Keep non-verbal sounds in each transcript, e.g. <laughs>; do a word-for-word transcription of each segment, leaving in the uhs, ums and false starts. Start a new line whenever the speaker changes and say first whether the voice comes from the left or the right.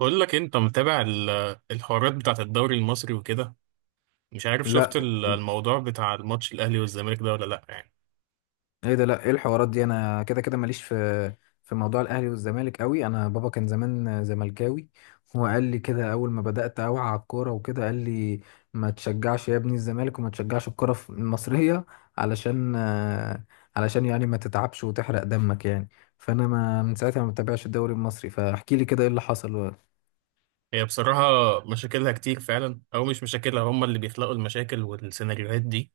right: بقول لك إيه، انت متابع ال- الحوارات بتاعت الدوري المصري وكده. مش عارف شفت
left: لا.
right: ال- الموضوع بتاع الماتش الاهلي والزمالك ده ولا لا يعني.
left: ايه ده لا ايه الحوارات دي، انا كده كده ماليش في في موضوع الاهلي والزمالك قوي. انا بابا كان زمان زملكاوي، هو قال لي كده اول ما بدات اوعى على الكوره وكده، قال لي ما تشجعش يا ابني الزمالك وما تشجعش الكوره في- المصريه، علشان آه، علشان يعني ما تتعبش وتحرق دمك يعني. فانا ما من ساعتها ما بتابعش الدوري المصري، فاحكي لي كده ايه اللي حصل. اه
right: هي بصراحة مشاكلها كتير فعلا، او مش مشاكلها، هم اللي بيخلقوا المشاكل والسيناريوهات دي.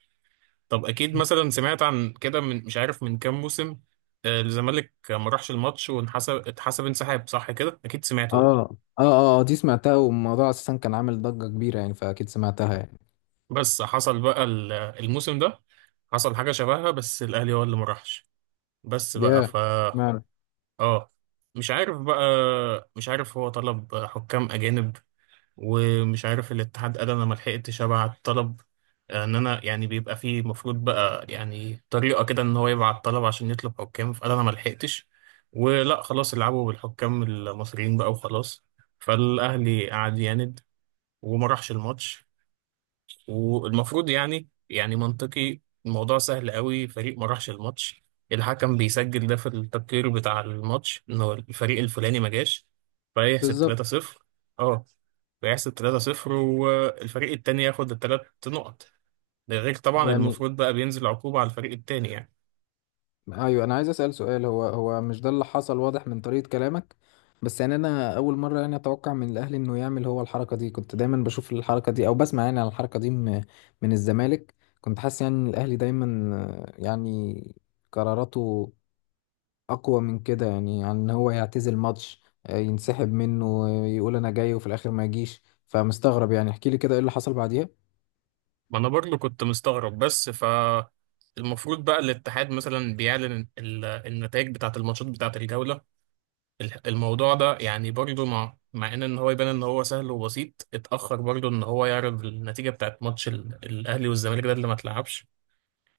right: طب اكيد مثلا سمعت عن كده من مش عارف من كام موسم. آه، الزمالك ما راحش الماتش وانحسب، اتحسب انسحاب، صح كده؟ اكيد سمعته ده.
left: اه اه آه، دي سمعتها، والموضوع اساسا كان عامل ضجة كبيرة يعني، فاكيد سمعتها يعني.
right: بس حصل بقى ال- الموسم ده، حصل حاجة شبهها بس الاهلي هو اللي ما راحش بس
left: ياه
right: بقى.
left: yeah.
right: اه مش عارف بقى مش عارف هو طلب حكام اجانب، ومش عارف الاتحاد قال انا ما لحقتش ابعت طلب. ان انا يعني بيبقى فيه، المفروض بقى يعني طريقه كده ان هو يبعت طلب عشان يطلب حكام، فقال انا ما لحقتش، ولا خلاص العبوا بالحكام المصريين بقى وخلاص. فالاهلي قعد يعند وما راحش الماتش. والمفروض يعني يعني منطقي، الموضوع سهل قوي، فريق ما راحش الماتش، الحكم بيسجل ده في التقرير بتاع الماتش انه الفريق الفلاني ما جاش، فيحسب
left: بالظبط.
right: ثلاثة صفر. اه، فيحسب ثلاثة صفر والفريق التاني ياخد الثلاث نقط. ده غير طبعا
left: يعني
right: المفروض بقى بينزل عقوبة على الفريق التاني يعني.
left: ايوه انا عايز اسال سؤال، هو هو مش ده اللي حصل؟ واضح من طريقه كلامك. بس يعني انا اول مره يعني اتوقع من الاهلي انه يعمل هو الحركه دي، كنت دايما بشوف الحركه دي او بسمع يعني عن الحركه دي من من الزمالك. كنت حاسس يعني ان الاهلي دايما آه، يعني قراراته اقوى من كده، يعني عن ان هو يعتزل ماتش، آه، ينسحب منه، آه، يقول انا جاي وفي الاخر ما يجيش. فمستغرب يعني، احكي لي كده ايه اللي حصل بعديها.
right: ما انا برضه كنت مستغرب، بس ف المفروض بقى الاتحاد مثلا بيعلن ال- النتائج بتاعة الماتشات بتاعة الجولة. ال- الموضوع ده يعني برضو، مع مع ان ان هو يبان ان هو سهل وبسيط، اتاخر برضو ان هو يعرف النتيجه بتاعت ماتش ال- الاهلي والزمالك ده اللي ما اتلعبش.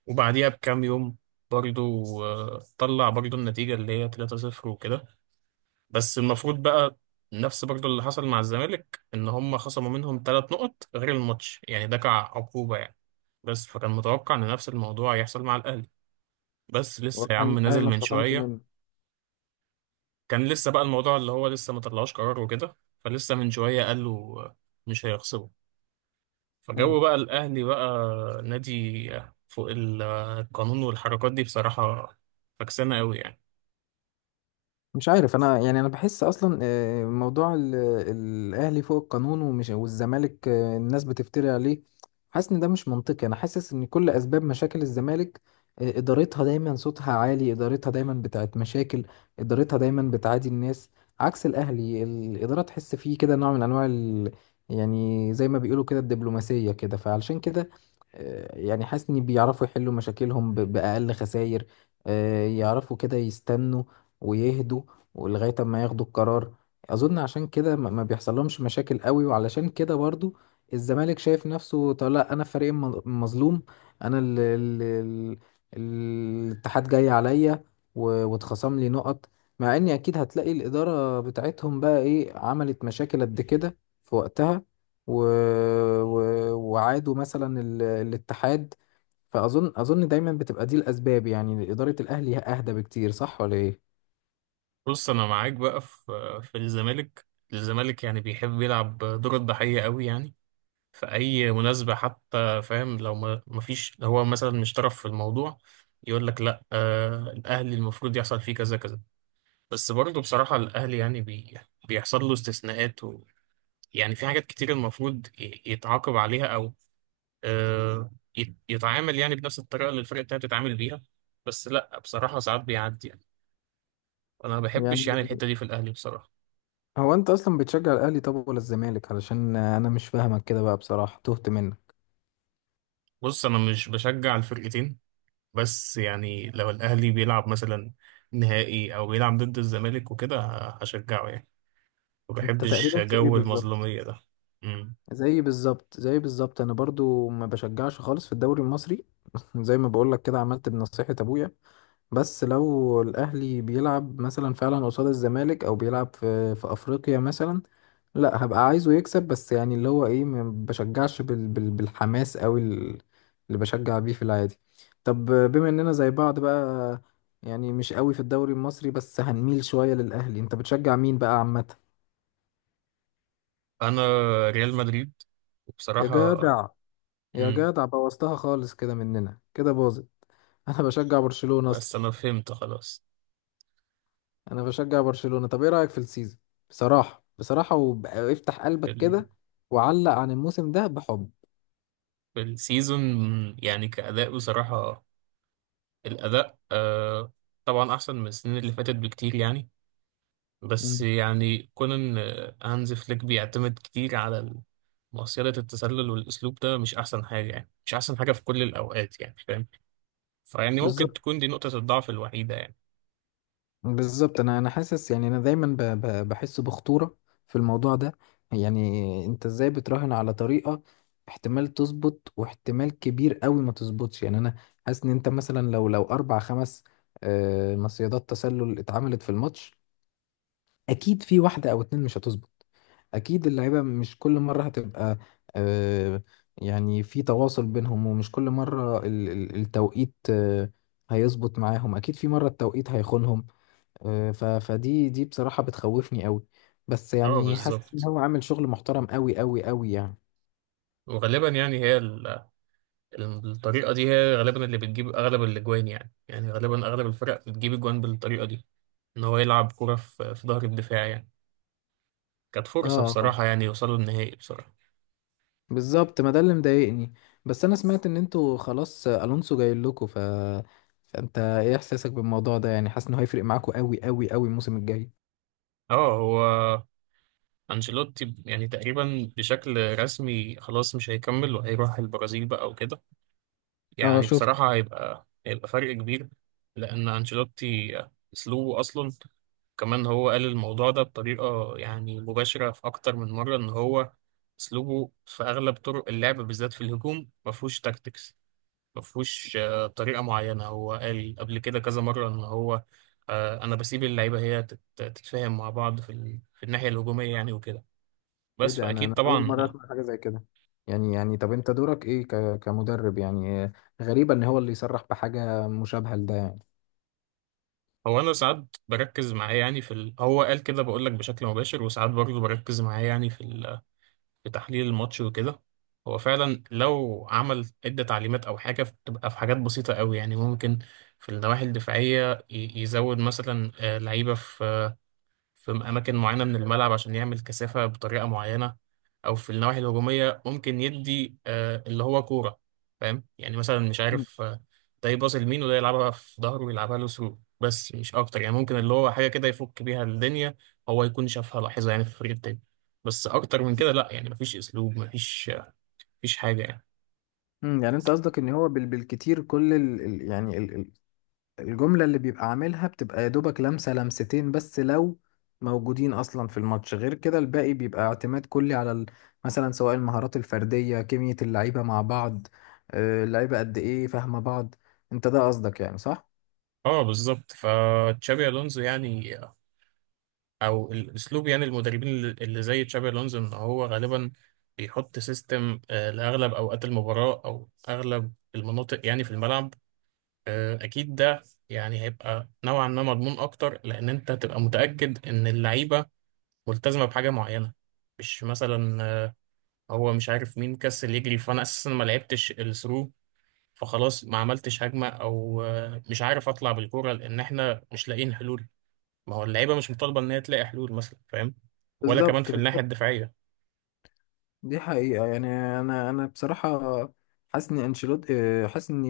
right: وبعديها بكام يوم برضو آه، طلع برضو النتيجه اللي هي ثلاثة صفر وكده. بس المفروض بقى نفس برضو اللي حصل مع الزمالك، ان هم خصموا منهم ثلاث نقط غير الماتش يعني، ده كعقوبه يعني. بس فكان متوقع ان نفس الموضوع يحصل مع الاهلي، بس لسه يا
left: واضح ان
right: عم
left: الاهلي
right: نازل
left: ما
right: من
left: اتخصمش
right: شويه.
left: منه.
right: كان لسه بقى الموضوع اللي هو لسه ما طلعوش قرار وكده، فلسه من شوية قالوا مش هيخسروا. فجو بقى الأهلي بقى نادي فوق ال- القانون، والحركات دي بصراحة فكسانة قوي يعني.
left: مش عارف انا يعني، انا بحس اصلا آه، موضوع ال- الاهلي فوق القانون ومش والزمالك آه، الناس بتفتري عليه، حاسس ان ده مش منطقي. انا حاسس ان كل اسباب مشاكل الزمالك، آه، ادارتها دايما صوتها عالي، ادارتها دايما بتاعت مشاكل، ادارتها دايما بتعادي الناس، عكس الاهلي الاداره تحس فيه كده نوع من انواع ال... يعني زي ما بيقولوا كده الدبلوماسيه كده. فعلشان كده آه، يعني حاسس ان بيعرفوا يحلوا مشاكلهم ب- باقل خسائر، آه، يعرفوا كده يستنوا ويهدوا ولغاية ما ياخدوا القرار. أظن عشان كده ما ما بيحصل لهمش مشاكل قوي، وعلشان كده برضو الزمالك شايف نفسه، طب لا أنا فريق الم- المظلوم، أنا ال ال ال الاتحاد جاي عليا و- واتخصم لي نقط، مع إني أكيد هتلاقي الإدارة بتاعتهم بقى إيه عملت مشاكل قد كده في وقتها و... و... وعادوا مثلا ال... الاتحاد. فأظن أظن دايما بتبقى دي الأسباب، يعني إدارة الأهلي أهدى بكتير، صح ولا إيه؟
right: بص، أنا معاك بقى في في الزمالك. الزمالك يعني بيحب يلعب دور الضحية قوي يعني، في أي مناسبة حتى، فاهم؟ لو ما ما فيش، لو هو مثلا مش طرف في الموضوع يقول لك لا، آه الأهلي المفروض يحصل فيه كذا كذا. بس برضه بصراحة الأهلي يعني بي... بيحصل له استثناءات و... يعني في حاجات كتير المفروض ي- يتعاقب عليها، أو آه، يت- يتعامل يعني بنفس الطريقة اللي الفرق التانية بتتعامل بيها، بس لأ، بصراحة ساعات بيعدي يعني. أنا ما
left: يعني
right: بحبش يعني الحتة دي في الأهلي بصراحة.
left: هو انت اصلا بتشجع الاهلي طب ولا الزمالك؟ علشان انا مش فاهمك كده بقى بصراحه، تهت منك.
right: بص، أنا مش بشجع الفرقتين، بس يعني لو الأهلي بيلعب مثلا نهائي أو بيلعب ضد الزمالك وكده ه- هشجعه يعني. ما
left: انت
right: بحبش
left: تقريبا زي
right: جو
left: بالظبط،
right: المظلومية ده. مم.
left: زي بالظبط زي بالظبط انا برضو ما بشجعش خالص في الدوري المصري. <laughs> زي ما بقول لك كده، عملت بنصيحه ابويا. بس لو الأهلي بيلعب مثلا فعلا قصاد الزمالك أو بيلعب في في أفريقيا مثلا، لا هبقى عايزه يكسب، بس يعني اللي هو إيه، ما بشجعش بال بال بالحماس أوي ال- اللي بشجع بيه في العادي. طب بما إننا زي بعض بقى، يعني مش قوي في الدوري المصري بس هنميل شوية للأهلي، أنت بتشجع مين بقى عامة؟
right: أنا ريال مدريد.
left: يا
right: وبصراحة.
left: جدع يا
right: مم.
left: جدع بوظتها خالص، كده مننا كده باظت. <laughs> أنا بشجع برشلونة
right: بس
left: أصلا.
right: انا فهمت خلاص.
left: انا بشجع برشلونة. طب ايه رأيك في السيزون؟ بصراحة بصراحة وافتح قلبك
right: بال...
left: كده، وعلق عن الموسم ده، بحب.
right: بالسيزون يعني كأداء، بصراحة الأداء آه طبعا أحسن من السنين اللي فاتت بكتير يعني. بس
left: مم.
right: يعني كون إن هانز فليك بيعتمد كتير على ال- مصيدة التسلل، والأسلوب ده مش أحسن حاجة يعني، مش أحسن حاجة في كل الأوقات، يعني فاهم. فيعني ممكن
left: بالظبط
right: تكون دي نقطة الضعف الوحيدة يعني.
left: بالظبط. انا انا حاسس يعني، انا دايما ب- ب- بحس بخطورة في الموضوع ده. يعني انت ازاي بتراهن على طريقة احتمال تظبط واحتمال كبير قوي ما تظبطش؟ يعني انا حاسس ان انت مثلا لو لو اربع خمس آه، مصيدات تسلل اتعملت في الماتش، اكيد في واحدة او اتنين مش هتظبط. اكيد اللعيبه مش كل مره هتبقى آه، يعني في تواصل بينهم، ومش كل مره ال- ال- التوقيت آه، هيظبط معاهم، اكيد في مره التوقيت هيخونهم. آه، ف- فدي دي بصراحه بتخوفني قوي. بس
right: اه،
left: يعني حاسس ان
right: بالظبط.
left: هو عامل شغل محترم قوي قوي قوي يعني.
right: وغالبا يعني هي الطريقة دي هي غالبا اللي بتجيب أغلب الأجوان يعني يعني غالبا أغلب الفرق بتجيب أجوان بالطريقة دي، إن هو يلعب كرة في في ظهر الدفاع يعني. كانت
left: اه
right: فرصة
left: آه.
right: بصراحة يعني يوصلوا النهائي بصراحة.
left: بالظبط، ما ده اللي مضايقني. بس انا سمعت ان انتوا خلاص الونسو جاي لكم، ف فانت ايه احساسك بالموضوع ده؟ يعني حاسس انه هيفرق معاكم قوي قوي قوي الموسم الجاي؟
right: اه، هو أنشيلوتي يعني تقريبا بشكل رسمي خلاص مش هيكمل وهيروح البرازيل بقى وكده.
left: اه
right: يعني
left: شفت.
right: بصراحة هيبقى هيبقى فرق كبير، لأن أنشيلوتي أسلوبه أصلا، كمان هو قال الموضوع ده بطريقة يعني مباشرة في أكتر من مرة، إن هو أسلوبه في أغلب طرق اللعب بالذات في الهجوم مفهوش تاكتكس، مفهوش آه، طريقة معينة. هو قال قبل كده كذا مرة إن هو آه، أنا بسيب اللعيبة هي تت- تتفاهم مع بعض في ال- في الناحية الهجومية يعني وكده،
left: ايه
right: بس
left: ده، انا
right: فأكيد
left: انا اول
right: طبعا.
left: مره اسمع حاجه زي كده. يعني يعني طب انت دورك ايه ك... كمدرب يعني؟ آه، غريبه ان هو اللي يصرح بحاجه مشابهه لده يعني.
right: هو أنا ساعات بركز معاه يعني في ال... هو قال كده، بقول لك بشكل مباشر، وساعات برضه بركز معاه يعني في ال... في تحليل الماتش وكده. هو فعلا لو عمل عدة تعليمات أو حاجة بتبقى في حاجات بسيطة قوي يعني، ممكن في النواحي الدفاعية ي- يزود مثلا آه، لعيبة في في أماكن معينة من الملعب عشان يعمل كثافة بطريقة معينة، أو في النواحي الهجومية ممكن يدي آه، اللي هو كورة، فاهم يعني؟ مثلا مش
left: مم.
right: عارف، آه، ده يباص لمين وده يلعبها في ظهره ويلعبها له ثرو، بس مش أكتر يعني. ممكن اللي هو حاجة كده يفك بيها الدنيا، هو يكون شافها لاحظها يعني في الفريق التاني، بس أكتر من كده لأ يعني. مفيش أسلوب، مفيش آه، مفيش حاجة يعني.
left: مم، يعني انت قصدك ان هو بال... بالكتير كل ال... ال- يعني ال... ال- الجمله اللي بيبقى عاملها بتبقى يا دوبك لمسه لمستين بس لو موجودين اصلا في الماتش، غير كده الباقي بيبقى اعتماد كلي على ال... مثلا سواء المهارات الفرديه، كيمياء اللعيبه مع بعض، آه، اللعيبه قد ايه فاهمه بعض. انت ده قصدك يعني، صح؟
right: اه، بالظبط. فتشابي الونزو يعني، او الاسلوب يعني المدربين اللي اللي زي تشابي الونزو، ان هو غالبا بيحط سيستم آه، لاغلب اوقات المباراه او اغلب المناطق يعني في الملعب. آه، اكيد ده يعني هيبقى نوعا ما مضمون اكتر، لان انت هتبقى متاكد ان اللعيبه ملتزمه بحاجه معينه، مش مثلا آه، هو مش عارف مين كسل يجري، فانا اساسا ما لعبتش الثرو، فخلاص ما عملتش هجمه، او آه، مش عارف اطلع بالكوره لان احنا مش لاقيين حلول. ما هو اللعيبه مش مطالبه ان هي تلاقي حلول مثلا، فاهم؟ ولا كمان
left: بالظبط
right: في الناحيه
left: بالظبط،
right: الدفاعيه.
left: دي حقيقة يعني. أنا أنا بصراحة حاسس إن أنشيلوتي، حاسس إن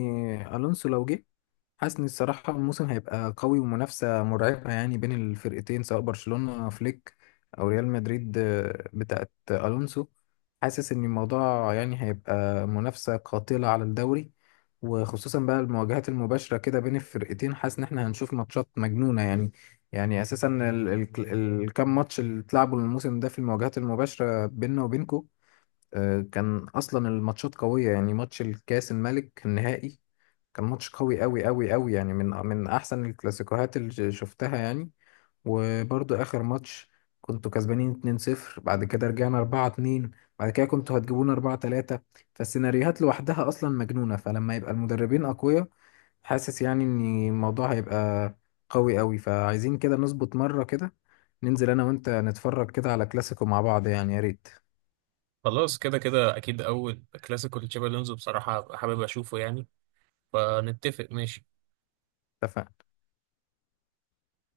left: ألونسو لو جه، حاسس إن الصراحة الموسم هيبقى قوي ومنافسة مرعبة يعني بين الفرقتين، سواء برشلونة فليك أو ريال مدريد آه، بتاعت ألونسو. حاسس إن الموضوع يعني هيبقى منافسة قاتلة على الدوري، وخصوصا بقى المواجهات المباشرة كده بين الفرقتين، حاسس إن إحنا هنشوف ماتشات مجنونة يعني. يعني أساسا ال- ال- الكام ماتش اللي اتلعبوا الموسم ده في المواجهات المباشرة بيننا وبينكو، آه، كان اصلا الماتشات قويه يعني. ماتش الكاس الملك النهائي كان ماتش قوي قوي قوي قوي يعني، من من احسن الكلاسيكوهات اللي ش- شفتها يعني. وبرضو اخر ماتش كنتوا كسبانين اتنين صفر، بعد كده رجعنا اربعة اتنين، بعد كده كنتوا هتجيبونا اربعة تلاتة. فالسيناريوهات لوحدها اصلا مجنونه، فلما يبقى المدربين اقوياء حاسس يعني ان الموضوع هيبقى قوي قوي. فعايزين كده نظبط مره كده، ننزل انا وانت نتفرج كده على كلاسيكو مع بعض يعني، يا ريت.
right: خلاص، كده كده اكيد اول كلاسيكو لتشابي الونزو بصراحه هبقى حابب اشوفه يعني، فنتفق ماشي.
left: اتفقنا.